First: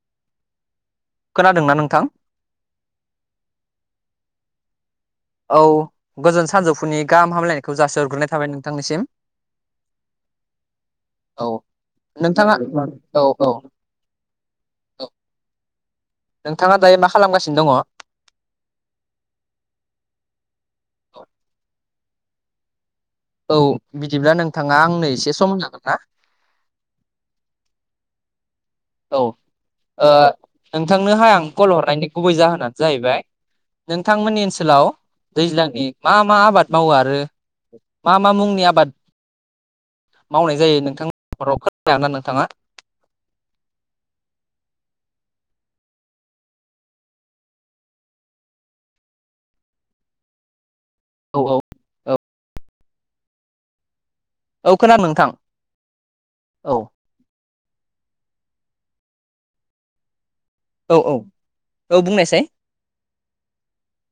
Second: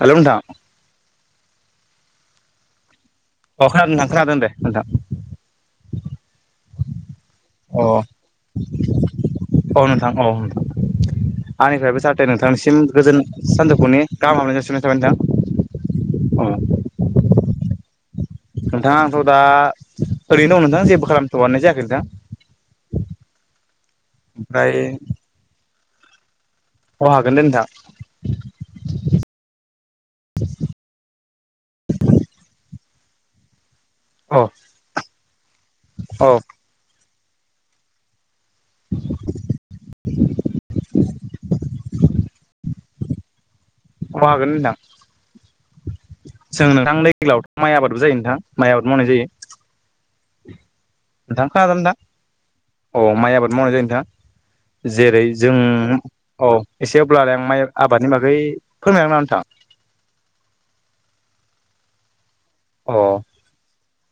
Hello नोंथां खोनादोंना नोंथां अ खोनादोना खोनादो दे नोंथां औ गोजोन सानजौफुनि गाहाम हामलायनायखौ अ जासिहरग्रोनाय थाबाय नोंथांनिसिम औ नोंथां औ नोंथां औ आंनिफ्रायबो जाहाथे नोंथाङा नोंथांनिसिम गोजोन औ औ सानजौफुनि गाहाम हामलायनाय जासिहरनाय औ थाबाय नोंथां अ नोंथाङा दायो मा खालामगासिनो दङ? नोंथां आंथ' दा ओरैनो दं नोंथां जेबो खालामथ'नाय जायाखै नोंथां औ बिदिब्ला ओमफ्राय नोंथाङा आंनो एसे समहोनो हागोन ना अ हागोन दे नोंथां औ ओ नोंथांनोहा आं कल हरनायनि गुबै जाहोनानो जाहैबाय औ नोंथांमोननि ओनसोलाव दैज्लांनि मा औ मा अ आबाद मावो आरो मा मा मुंनि आबाद मावनाय जायो नोंथांनि न'खराव फोरमायनो हागोन ना नोंथाङा अ हागोन नोंथां जों नोंथां माइ आबादबो जायो नोंथां माइ आबाद मावनाय जायो औ नोंथां औ खोनादोंना औ अ माइ आबाद मावनाय जायो औ नोंथां खोनादों जेरै नोंथां जों औ एसे अब्लालाय माइ आबादनि बागै फोरमायना ना नोंथां औ औ औ बुंनायसाय अ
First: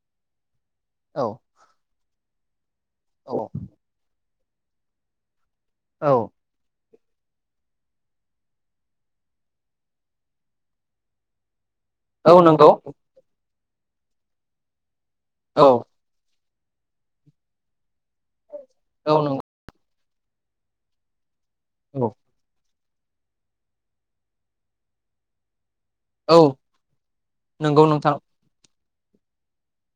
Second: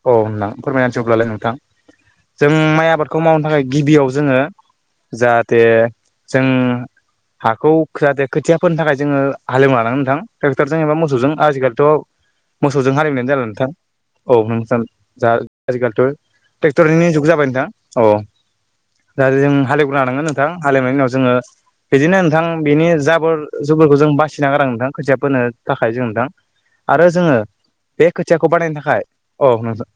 औ नोंथां फोरमायनोसै औ अबलालाय नोंथां जों माइ आबादखौ मावनो औ थाखाय गिबियाव जोङो जाहाथे औ जों हाखौ जाहाथे खोथिया फोनो थाखाय जोङो हालेवा लानांगोन नोंथां ट्रेक्टरजों एबा मोसौजों आजिखालि थ' औ नंगौ मोसौजों हालएवनायानो जाला नोंथां औ नोंथां औ आजिखालिथ' ट्रेक्टरनि जुग जाबाय नोंथां औ औ दा नंगौ जों हाल लानांगोन नोंथां हालएवनायनि उनाव जोङो बिदिनो नोंथां बिनि जाबोर जुबुरफोरखौ जों बासिना गारनांगोन नोंथां खोथिया फोनो थाखाय जों नोंथां औ आरो जोङो नंगौ बे नोंथां खोथियाखौ बानायनो थाखाय औ नोंथां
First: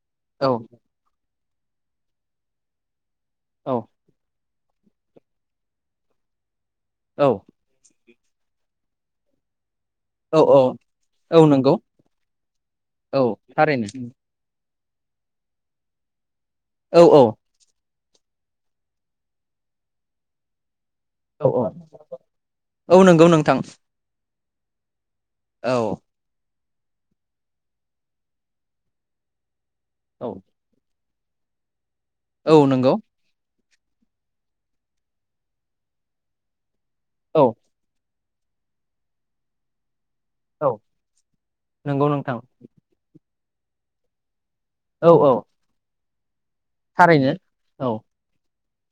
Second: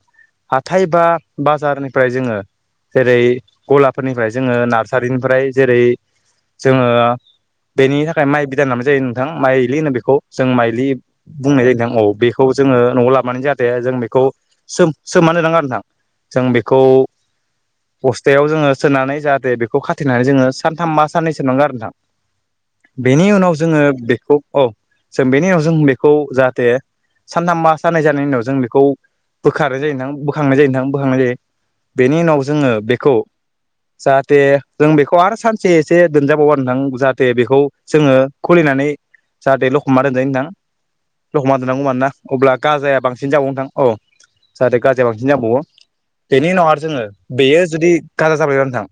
औ हाथाय बा बाजारनिफ्राय जोङो जेरै औ गलाफोरनिफ्राय जोङो नार्सारिनिफ्राय जेरै जोङो औ बेनि थाखाय फ्राय माइ बिदान लाबनाय जायो नोंथां माइलि होनो बेखौ औ जों औ माइलि औ बुंनाय नंगौ जायो नोंथां औ बेखौ ओ नआव औ लाबनानै जाहाथे थारैनो जों बेखौ सोम सोमना दोननांगो नोंथां जों बेखौ औ औ बस्थायाव जोङो सोनानै जाहाथे बेखौ खाथेनानै जोङो सानसे थामबा साननै सोमनांगो आरो नोंथां औ नंगौ बेनि उनाव नोंथां जोङो बेखौ औ जों बेनि उनाव‌ औ जों जाहाथे सानथाम बा साननै जानायनि उनाव जों बेखौ बोखारनाय जायो नोंथां औ बोखांनाय जायो नोंथां बोखांनाय जायो बेनि उनाव औ जोङो नंगौ बेखौ जाहाथे जों बेखौ आरो सानसे एसे दोनजाबावो आरो नोंथां जाहाथे औ बेखौ जोङो खुलिनानै जाहाथे लखबना दोनजायो नोंथां औ लखबना दोननांगौ नंगौ मानोना नोंथां अब्ला गाजाया बांसिन बांसिन जाबावो नोंथां औ जाहाथे औ गाजाया औ बांसिन जाबावो बेनि उनाव आरो जोङो थारैनो बेयो औ जुदि गाजा जाबायबा नोंथां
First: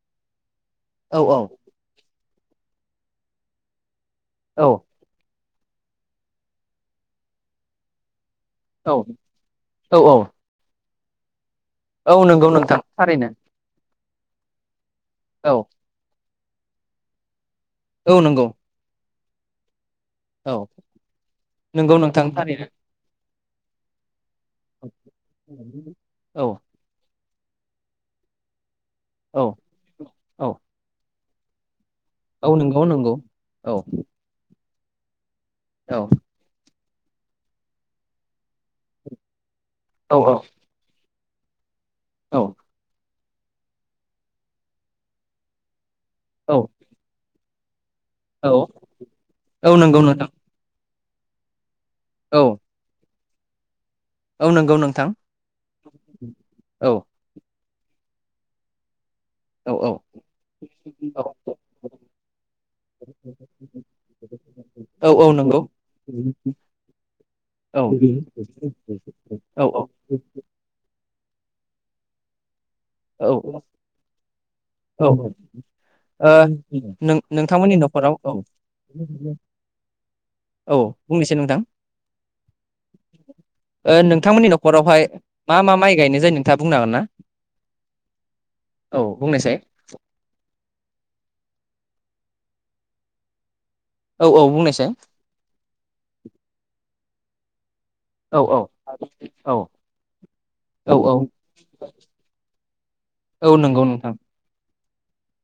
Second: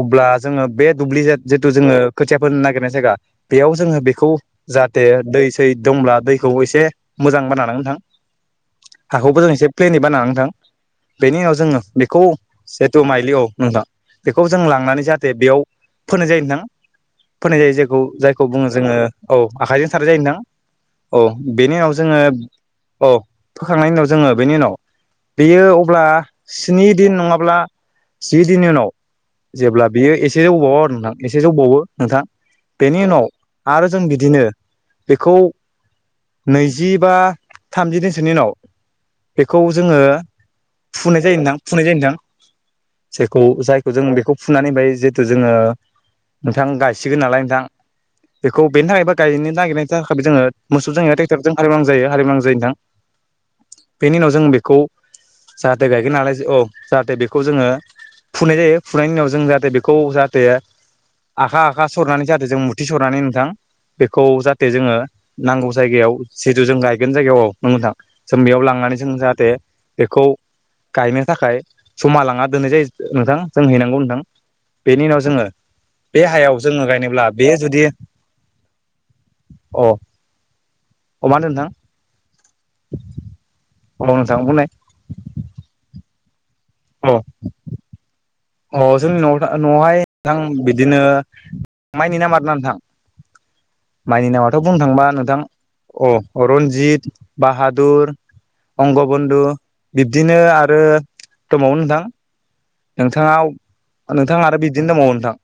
अब्ला जोङो बे औ दुब्लि औ जिथु जोङो खोथियाफोनो नागिरनाय जायगा बेयाव जोङो बेखौ बेखौ औ जाहाथे दै सै दंब्ला दैखौ एसे मोजां बानायना लानांगोन नोंथां औ हाखौबो जों एसे औ प्लेननि बानायनानै नोंथां बेनि उनावसो जों औ बेखौ नंगौ नोंथां जेहेथु थारैनो माइलि औ नों नोंथां बेखौ जों लांनानै जाहाथे औ बेयाव फोनाय जायो नोंथां फोनाय जायो जायखौ औ नंगौ जायखौ बुङो जोङो औ आखायजों खारै जायो नोंथां औ औ बेनि उनाव नंगौ जोङो नोंथां थारैनो औ फोखांनायनि उनाव जोङो बेनि उनाव बेयो अब्ला औ स्नि दिन नङाबा अब्ला जि दिननि उनाव औ जेब्ला बियो एसे औ जौबावो आरो नोंथां एसे जौबावो। नोंथां औ नंगौ बेनि नंगौ उनाव औ आरो जों बिदिनो बेखौ। औ। जि बा थामजि दिनसोनि उनाव बेखौ जोङो औ फुनाय जायो नोंथां। फुनाय जायो नोथां औ जायखौ जायखौ जों बेखौ फुनानै बाय जिहेथु जोङो नोंथां गायसिगोन नालाय नोंथां। औ बेखौ बेनि थाखायबो गायनो औ औ नागिरनाय नंगौ नोंथां थाखायबो जोङो मोसौ जायो एबा ट्रेक्टरजों हालेवनांगो जायो हालेवनो जायो औ नोथां। बेनि उनाव औ जों नंगौ बेखौ नोंथां जाहाथे गायगोन नालाय औ जाहाथे बेखौ जोङो फुनाय जायो फुनायनि उनाव जों जाहाथे औ बेखौ औ जाहाथे औ आखा आखा सरनानै जाहाते जों मुथि सरनानै नोंथां। बेखौ जाहाथे जोङो औ औ नंगौ नांगौ जायगायाव जिथु जों गाय गायगोन जायगायाव औ नों नोंथां जों बेयाव लांनानै जों जाहाथे औ बेखौ गायनो थाखाय जमा लाङा दोननाय जायो नोंथां जों हैनांगौ नोंथां बेनि औ उनाव जोङो बे ओ हायाव जोङो नों गायनोब्ला बे नोंथांमोननि जुदि नखराव औ अ औ अ बुंनिसै मा होनदों नोंथां। ओ औ नोंथां नोंथांमोननि बुंनाय नखरावहाय मा मा माइ गायनाय जायो नोंथां। औ। अ औ जोंनि नआवथा बुंनायसाय नआवहाय नोंथां बिदिनो माइ नेना मारनानै नोंथां। औ माइनि औ नामाथ बुंनो बुंनायसाय थांबा नोंथां अ रन्जित बाहादुर औ औ अंग बन्दु औ बिब्दिनो आरो औ औ दबावो नोंथां। आव औ नंगौ नोंथां आरो बिदिनो दबावो नोंथां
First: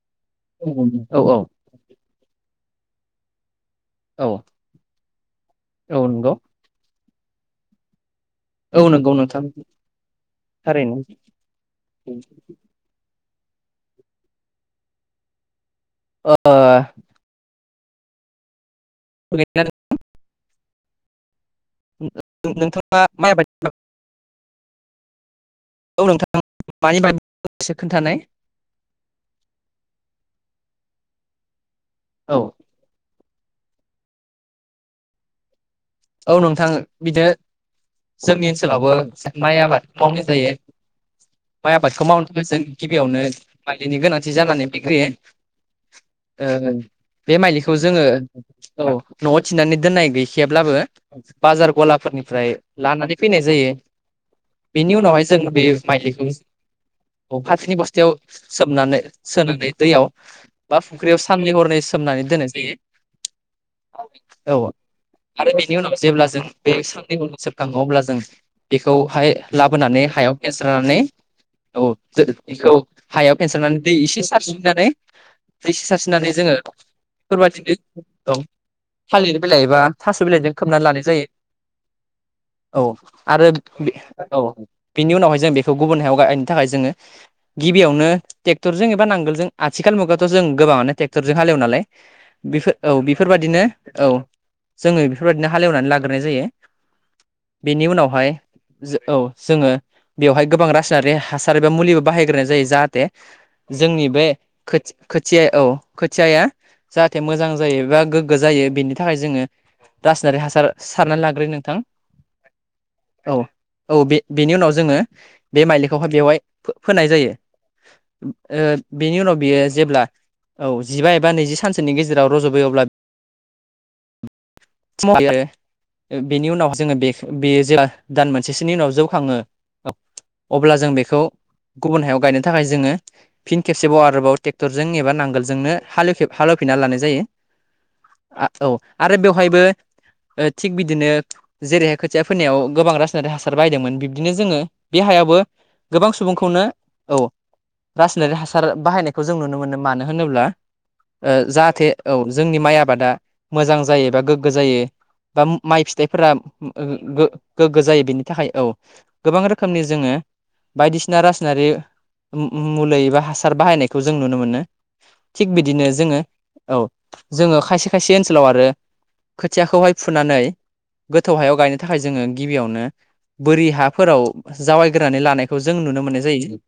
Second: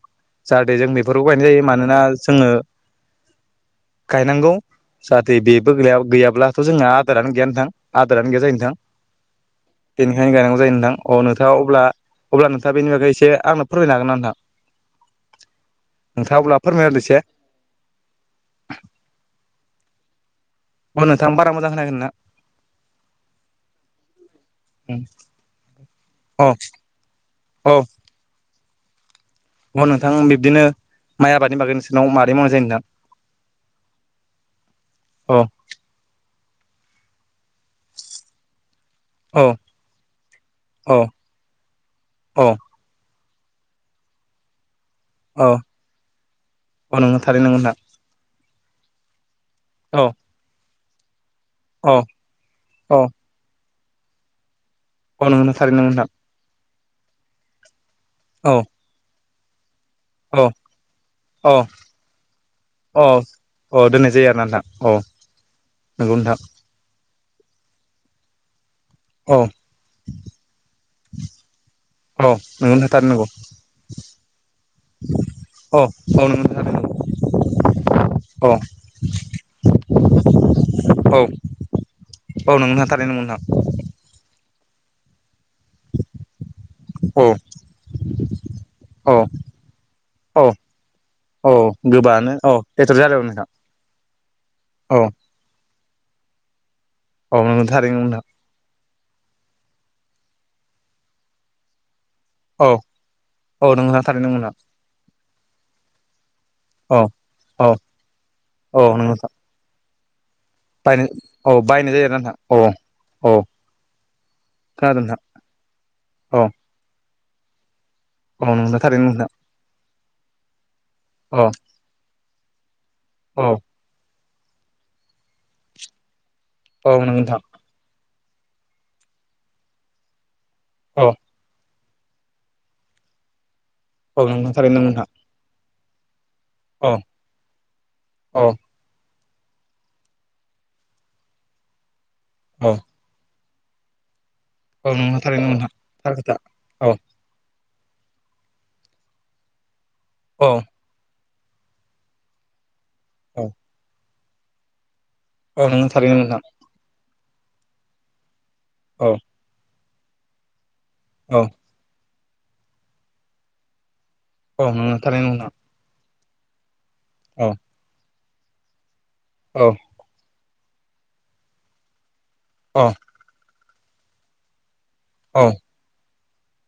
जाहाथे जों औ बेफोरखौ गायनाय जायो मानोना जोङो औ गायनांगौ जाहाथे बेफोर औ नंगौ गैयाब्लाथ जोंहा रानो गोया नोंथां। बिरानो गैया जायो नोंथां औ नंगौ नोंथां बेनिखायनो गायनांगौ जायो नोंथां थारैनो अ नोंथाङा ओ अब्ला दा बेनि बागै एसे आंनो फोरमायनो हागोन नोंथां नोंथाङा अब्ला फोरमायना होदो इसे। [unintelligible] अ नोंथां बा नोंथाङा माइ आबाद नि‌बागै उम। औ नोंथां मानि बांगै सावरायनो अ एसे खोन्थानाय अ नोंथां बिबदिनो माइ आबादनि बागै नोंसिनाव औ माबोरै मावनाय जायो नोंथां। अ। औ नोंथां बिदि जोंनि ओनसोलावबो अ माइ आबाद मावनाय जायो अ माइ आबादखौ मावनो थाखाय अ जों गिबियावनो माइलिनि गोनांथि जानानै फैयो अ अ नोंगौ बे थारैनो नोंगौ माइलिखौ नोंथां जोङो औ। न'आव थिननानै अ दोननाय गैखायाब्लाबो बाजार अ गलाफोरनिफ्राय अ लानानै फैनाय जायो। बेनि अ उनावहाय जोंङो नोंगौ बे थारैनो नोंगौ नोंथां माइलिखौ फाथोनि बस्थायाव औ सोमनानै सोनानै दैयाव औ बा फुख्रियाव औ साननै हरनै सोमनानै दोननाय जायो। औ अ दोननाय जायो आरोना औ नोंथां आरो बेनि उनाव नोंगौ जेब्ला नोंथां जों बे साननि उ सोमनांगौ अब्ला जों बेखौहाय औ लाबोनानै हायाव फेनस्रानानै औ। बेखौ नोंगौ नोंथां थारैनो नोंगौ हायाव फेनस्रारनानै दै एसे सारसो दै एसे औ औ सारसोनानै नोंगौ जोङो। नोंथां थारैनो नोंगौ औ थालिर बिलाइ बा थास' बिलाइजों [inaudible] औ नोंगौ नोंथां थारैनो नोंगौ नोंथां गुबुन हायाव गायनो थाखाय जोङो औ गिबियावनो ट्रेक्टरजों एबा औ नांगोलजों आथिखाल मुगायावाथ' जों औ गोबांङानो ट्रेक्टरजों औ हालेवो नालाय गोबाङानो औ एथर जालायबाय बेफोर नोंथां बायदिनो औ जोङो। औ बेफोरबायदिनो हालेवनानै लाग्रोनाय जायो। अ नोंथां बेनि थारैनो उनावहाय जो औ जोङो बेवहाय गोबां रासायनारि हासार एबा मुलिबो बाहाय। नाय जायो औ जाहाथे औ नोंगौ नोंथां जोंनि थारैनो बे नोंगौ नोंथां खोथिया औ खोथिया औ जाहाथे मोजां औ जायो बा गोग्गो जायो औ बेनि नंगौ थाखाय नोंथां जोङो। जेरै हासार बायनो सारना लाग्रोयो औ नोंथां। बायनाय जायो आरोना नोंथां औ औ औ बे बेनि उनाव जोङो खोनादों नोंथां बे मालिखौहाय बेवहाय औ फोनाय जायो। ओ नोंथां थारैनो बेनि नोंथां उनाव बियो जेब्ला औ जिबा एबा नैजि सानसोनि गेजेराव रज'बोयो अब्ला औ। आरो [unintelligible] बेनि उनाव जोङो औ बे नंगौ नोंथां बेयो जे दान मोनसेसोनि उनाव जौखाङो अब्ला जों औ बेखौ गुबुन हायाव गायनो थाखाय जोङो फिन खेबसेबाव औ आरोबाव नोंथां थारैनो ट्रेक्टरजों नंगौ नोंथां एबा नांगोलजोंनो हालेव हालेवफिनना औ लानाय जायो आ औ आरो बे। बेहायबो थिग बिदिनो जेरैहाय खोथिया फोननायाव औ गोबां रासायनारि हासार बाहायदोंमोन। बिदिनो जोङो औ बे नंगौ हायावबो थारैनो नंगौ नोंथां गोबां थार खोथा सुबुंखौनो औ। रासायनारि हासार बाहायनायखौ जों नुनो मोनो मानो होनोब्ला औ जाहाथे औ जोंनि माइ आबादा औ मोजां जायो एबा गोग्गो जायो। बा औ माइ नोंगौ थारैनो फिथाइफोरा नोंथां गोग्गो जायो बेनि थाखाय औ गोबां रोखोमनि जोङो बायदिसिना औ रासायनारि मुलि एबा हासार बाहायनाय जों नुनो मोनो औ नोंगौ थारैनो थिख नोंथां बिदिनो जोङो औ जों औ खायसे ओनसोल ओनसोलाव आरो औ खोथियाखौहाय फुनानै गोथौ हायाव गायनो थाखाय जोङो। गिबियावनो औ बोरि हाफोराव जायैग्रोनानै लानायखौ जों नुनो मोननाय जायो।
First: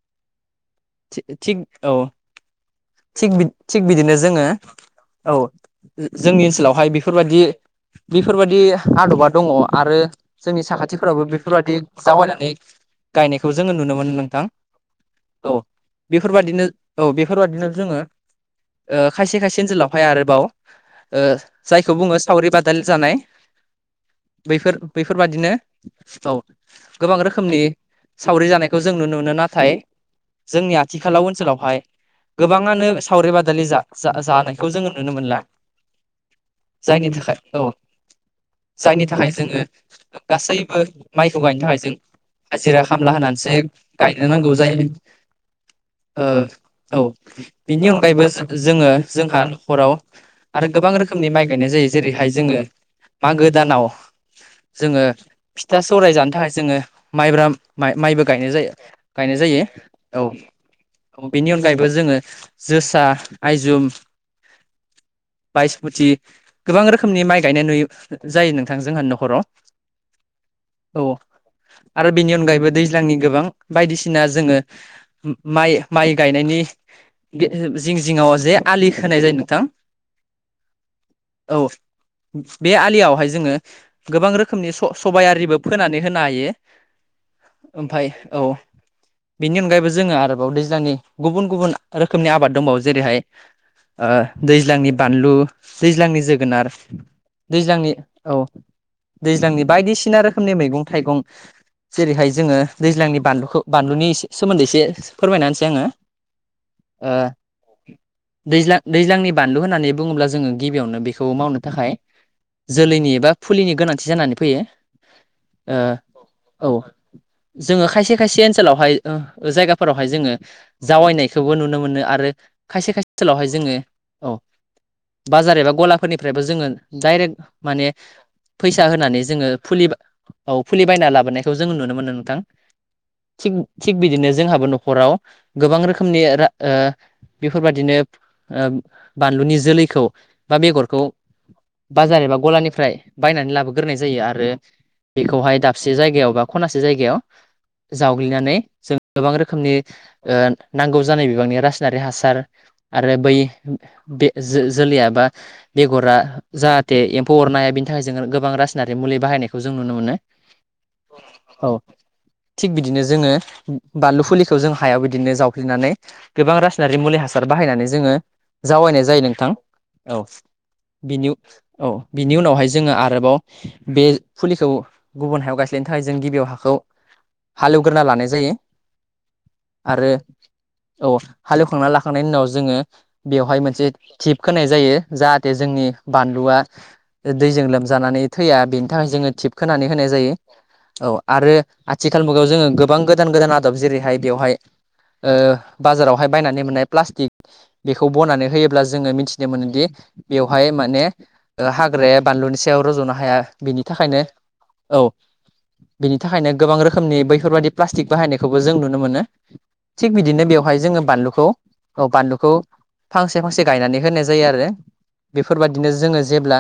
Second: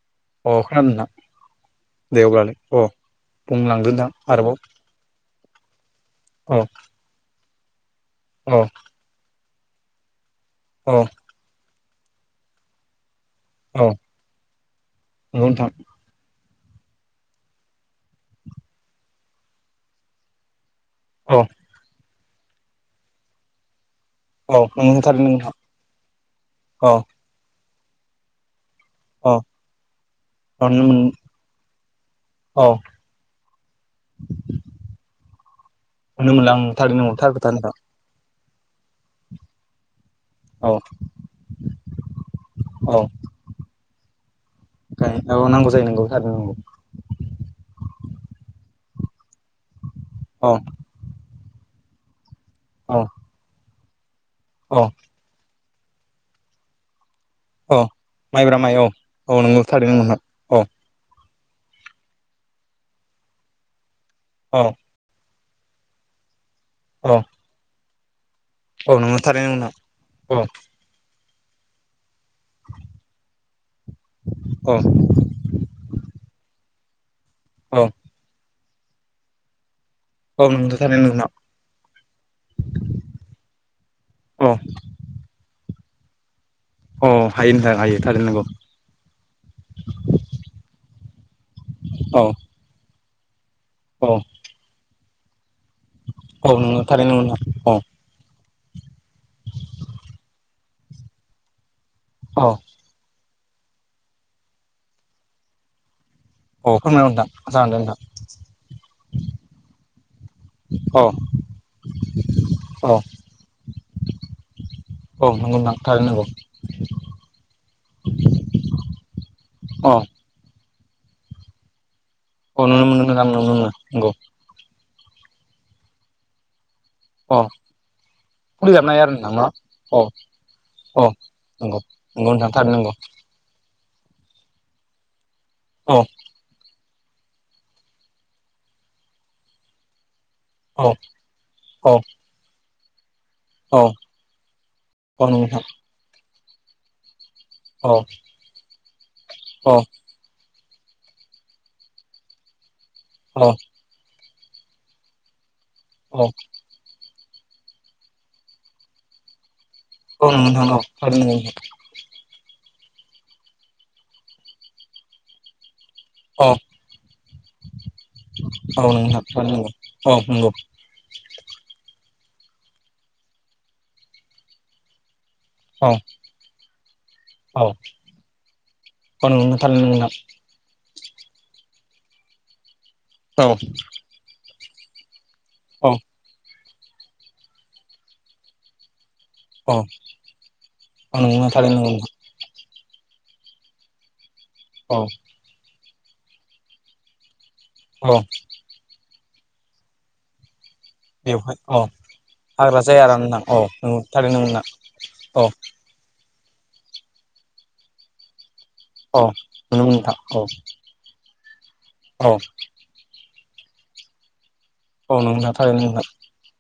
अ खोनादों नोंथां थिग औ दे अब्लालाय अ। थिग थिग बुंलांदो नोंथां बिदिनो जोङो। आरोबाव औ जोंनि औ ओनसोलावहाय बेफोर बायदि बेफोर बायदि औ आदबा दङ आरो जोंनि औ साखाथिफोराबो बेफोर बायदि जायैनानै गायनायखौ जोङो औ नुनो मोनो नोंथां नंगौ औ नोंथां बेफोरबादिनो। औ बेफोरबादिनो जोङो खायसे खायसे ओनसोलावहाय आरोबाव औ जायखौ बुङो सावरि बादालि जानाय। औ बैफोर नंगौ थारैनो बैफोरबादिनो नोंथां औ औ गोबां रोखोमनि सावरि जानाय खौ जों नुनो मोनो नाथाय जोंनि आथिखालाव ओनसोलावहाय औ गोबाङानो सावरि बादालि जा-जानायखौ जोङो नुनो मोनला [unintelligible] जायनि नंगौ थार थाखाय खोथा औ नोंथां जायनि थाखाय जोङो औ गासैबो माइखौ गायनो थाखाय जों हाजिरा औ खामला होनानैसो गायनो नांगौ जायो औ नांगौ जायो नंगौ ओ थारैनो नंगौ औ बिनि अनगायैबो जोङो जोंहा नखराव औ आरो गोबां रोखोमनि माइ गायनाय जायो जेरैहाय जोङो औ मागो दानाव औ जोङो फिथा सौराय जानो थाखाय जोङो माइब्रा औ माइबो गायनाय माइब्रा माइ जायो औ औ गायनाय नंगौ जायो थारैनो नंगौ नोंथां औ बेनि अनगायैबो जोङो जोसा आइजुम औ बायसमुथि गोबां रोखोमनि औ माइ गायनाय नुयो जायो नोंथां औ जोंहानि नंगौ नखराव थारैनो नोंथां औ आरो बेनि अनगायैबो दैज्लांनि गोबां बायदिसिना जोङो औ माइ- माइ गायनायनि औ जिं-जिङाव जे आलि होनाय जायो नोंथां [unintelligible] औ बे आलियावहाय जोङो गोबां औ रोखोमनि सबायारिबो फोनानै होनो हायो अ हायो नोंथां हायो ओमफाय थारै‌ औ नांगौ बेनि अनगायैबो जोङो आरोबाव दैज्लांनि गुबुन गुबुन औ रोखोमनि आबाद दंबावो जेरैहाय औ ओ दैज्लांनि बानलु दैज्लांनि औ जोगोनार नंगौ थारैनो नंगौ नोंथां औ दैज्लांनि औ दैज्लांनि बायदिसिना रोखोमनि मैगं-थाइगं जेरैहाय औ जोङो दैज्लांनि बानलु बानलुनि एसे सोमोन्दै एसे फोरमायना होनसै आङो। औ फोरमायना ओ नोंथां जागोन दे नोंथां दैज्लां दैज्लांनि बानलु होननानै बुङोब्ला जोङो गिबियावनो औ बेखौ मावनो थाखाय औ जोलैनि एबा फुलिनि गोनांथि जानानै फैयो। औ नंगौ नोंथां थारैनो नंगौ। ओ औ जोङो खायसे खायसे ओनसोलावहाय ओ औ जायगाफोरावहाय जोङो जावायनायखौबो नुनो मोनो आरो आरो औ नुनो खायसे मोनो खायसे नोंथां नुनो ओनसोलावहाय मोनो जोङो नंगौ औ बाजार एबा गलाफोरनिफ्रायबो जोङो डायरेक्ट अ माने फुलि फैसा जाबनो हायो आरो होनानै नोंथां जोङो न' फुलि औ औ फुलि बायना लाबोनायखौ जों नंगौ नुनो मोनो नंगौ नोंथां। थारैनो नंगौ थिग थिग बिदिनो जोंहाबो न'खराव गोबां औ रोखोमनि रा ओ बेफोरबादिनो ओ बानलुनि जोलैखौ बा औ बेगरखौ औ बाजार एबा गलानिफ्राय बायनानै औ लाबोग्रोनाय जायो आरो औ बेखौहाय नोंथां दाबसे जायगायाव बा खनासे जायगायाव औ जावग्लिनानै जों गोबां औ रोखोमनि ओ नांगौ जानाय बिबांनि रासायनारि हासार आरो बै औ बे जो जोलैया बा बेगरा औ जाहाथे एम्फौ अरनो हाया बिनि थाखाय जोङो गोबां रासायनारि मुलि बाहायनाय खौ जों नुनो मोनो नंगौ नोंथां औ थारैनो नोंथां औ। थिग बिदिनो जोङो बानलु फुलिखौ जों हायाव बिदिनो जाउगिलि नानै औ गोबां रासायनारि मुलि हासार बाहायनानै जोङो औ जावायनाय जायो नोंथां। थारैनो नंगौ औ नंगौ बिनि औ। बिनि उनावहाय जोङो आरोबाव बे फुलिखौ गुबुन हायाव औ गायस्लायनो थाखाय जों गिबियाव हाखौ औ हालेवग्रोना लानाय जायो। आरो [unintelligible] औ हालेवखांनानै लाखांनायनि उनाव जोङो औ बेवहाय मोनसे टिप खोनाय जायो जा हाथे जोंनि औ बानलुआ दैजों लोमजानानै थैया बेनि थाखाय जोङो टिप औ खोनानै होनाय जायो औ नंगौ आरो थारैनो नंगौ आथिखाल मुगायाव जोङो गो बां गोदान-गोदान आदब जेरैहाय बेवहाय नोंथां औ बाजारावहाय बायनानै मोननाय प्लास्टिक बेखौ औ बनानै होयोब्ला जोङो मिथिनो मोनोदि बेवहाय मान ने बेवहाय ओ औ हाग्राया बानलुनि हाग्रा सायाव जाया रज'नो आरो हाया। नोंथां औ बिनि नंगौ थाखायनो थारैनो नंगौ नोंथां औ औ। बिनि थाखायनो गोबां रोखोमनि बैफोरबायदि प्लास्टिक बाहायनाय खौबो जों नुनो औ मोनो। नंगौ थिग नोंथां औ बिदिनो बेवहाय जोङो बानलुखौ औ बानलुखौ फांसे फांसे गायनानै होनाय जायो आरो। औ नंगौ नोंथां थारैनो बेफोरबादिनो नंगौ जोङो जेब्ला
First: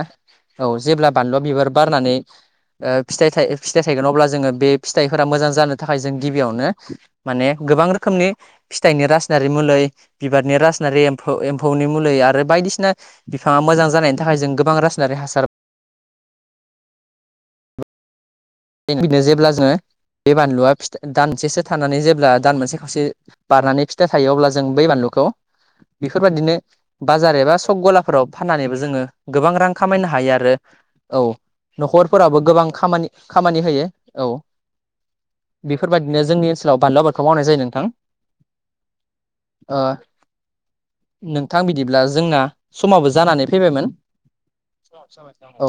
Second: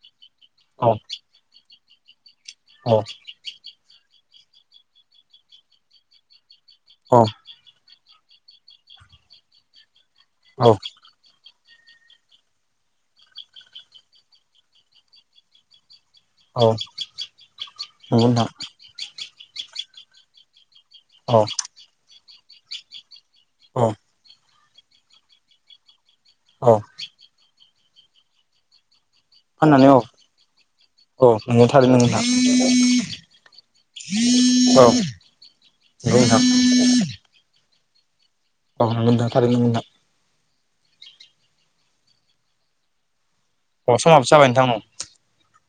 औ जेब्ला बानलुआ बिबार बारनानै औ ओ फिथाइ फिथाइ थायगोन, अब्ला जोङो बे फिथाइफोरा मोजां जानो थाखाय जों गिबियावनो माने गोबां रोखोमनि फिथाइनि रासनारि मुलै बिबारनि औ रासनारि एम्फौ एम एम्फौनि मुलि आरो बायदिसिना बिफाङा मोजां जानायनि थाखाय जों गोबां रासायनारि हासार औ नंगौ नोंथां। [unintelligible] जेब्ला जोङो बे बानलुआि फि औ दानसेसो थानानै जेब्ला दान मोनसे खावसे औ बारनानै फिथाइ थायो, अब्ला जों बै बानलुखौ बेफोरबायदिनो औ बाजार एबा सक गलाफोराव फाननानैबो जोङो गोबां रां फाननानै औ खामायनो हायो आरो औ नंगौ थारैनो नोंथां औ न'खरफोराबो गोबां खामानि खामानि होयो। औ नंगौ बेफोरबायदिनो नोंथां जोंनि ओनसोलाव बानलु आबादखौ मावनाय जायो नोंथां। ओ [unintelligible] नोंथां बिदिब्ला जोंना समाबो जानानै फैबायमोन। अ समाबो जाबाय नोंथां औ।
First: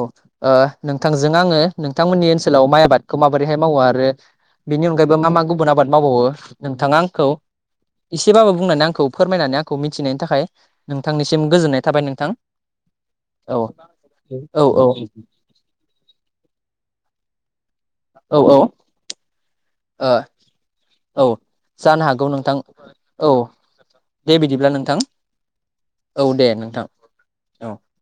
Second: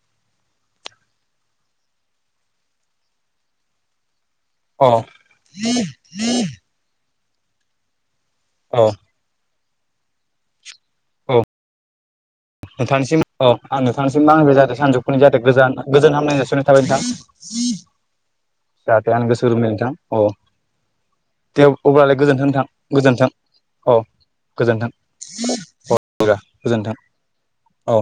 ओ नोंथांजों आङो नोंथांमोननि ओनसोलाव माइ आबादखौ माबोरैहाय मावो आरो औ बेनि अनगायैबो मा मा गुबुन आबाद मावबावो नोंथाङा आंखौ एसेबाबो औ बुंनानै आंखौ फोरमायनानै आंखौ मिथिनायनि थाखाय, औ नोंथांनिसिम गोजोननाय थाबाय नों नोंथांनिसिम औ आं नोंथांनिसिम आं बे औ जाहाथे सानजौफुनि जाहाथे गोजान-गोजान हामलायनाय जासिहरनाय थाबाय नोंथां। औ [unintelligible] ओ औ दे जानो अब्लालाय हागौ गोजोनथों नोंथां औ गोजोनथों अ दे बिदिब्ला गोजोनथों। नोंथां औ दे नोंथां। औ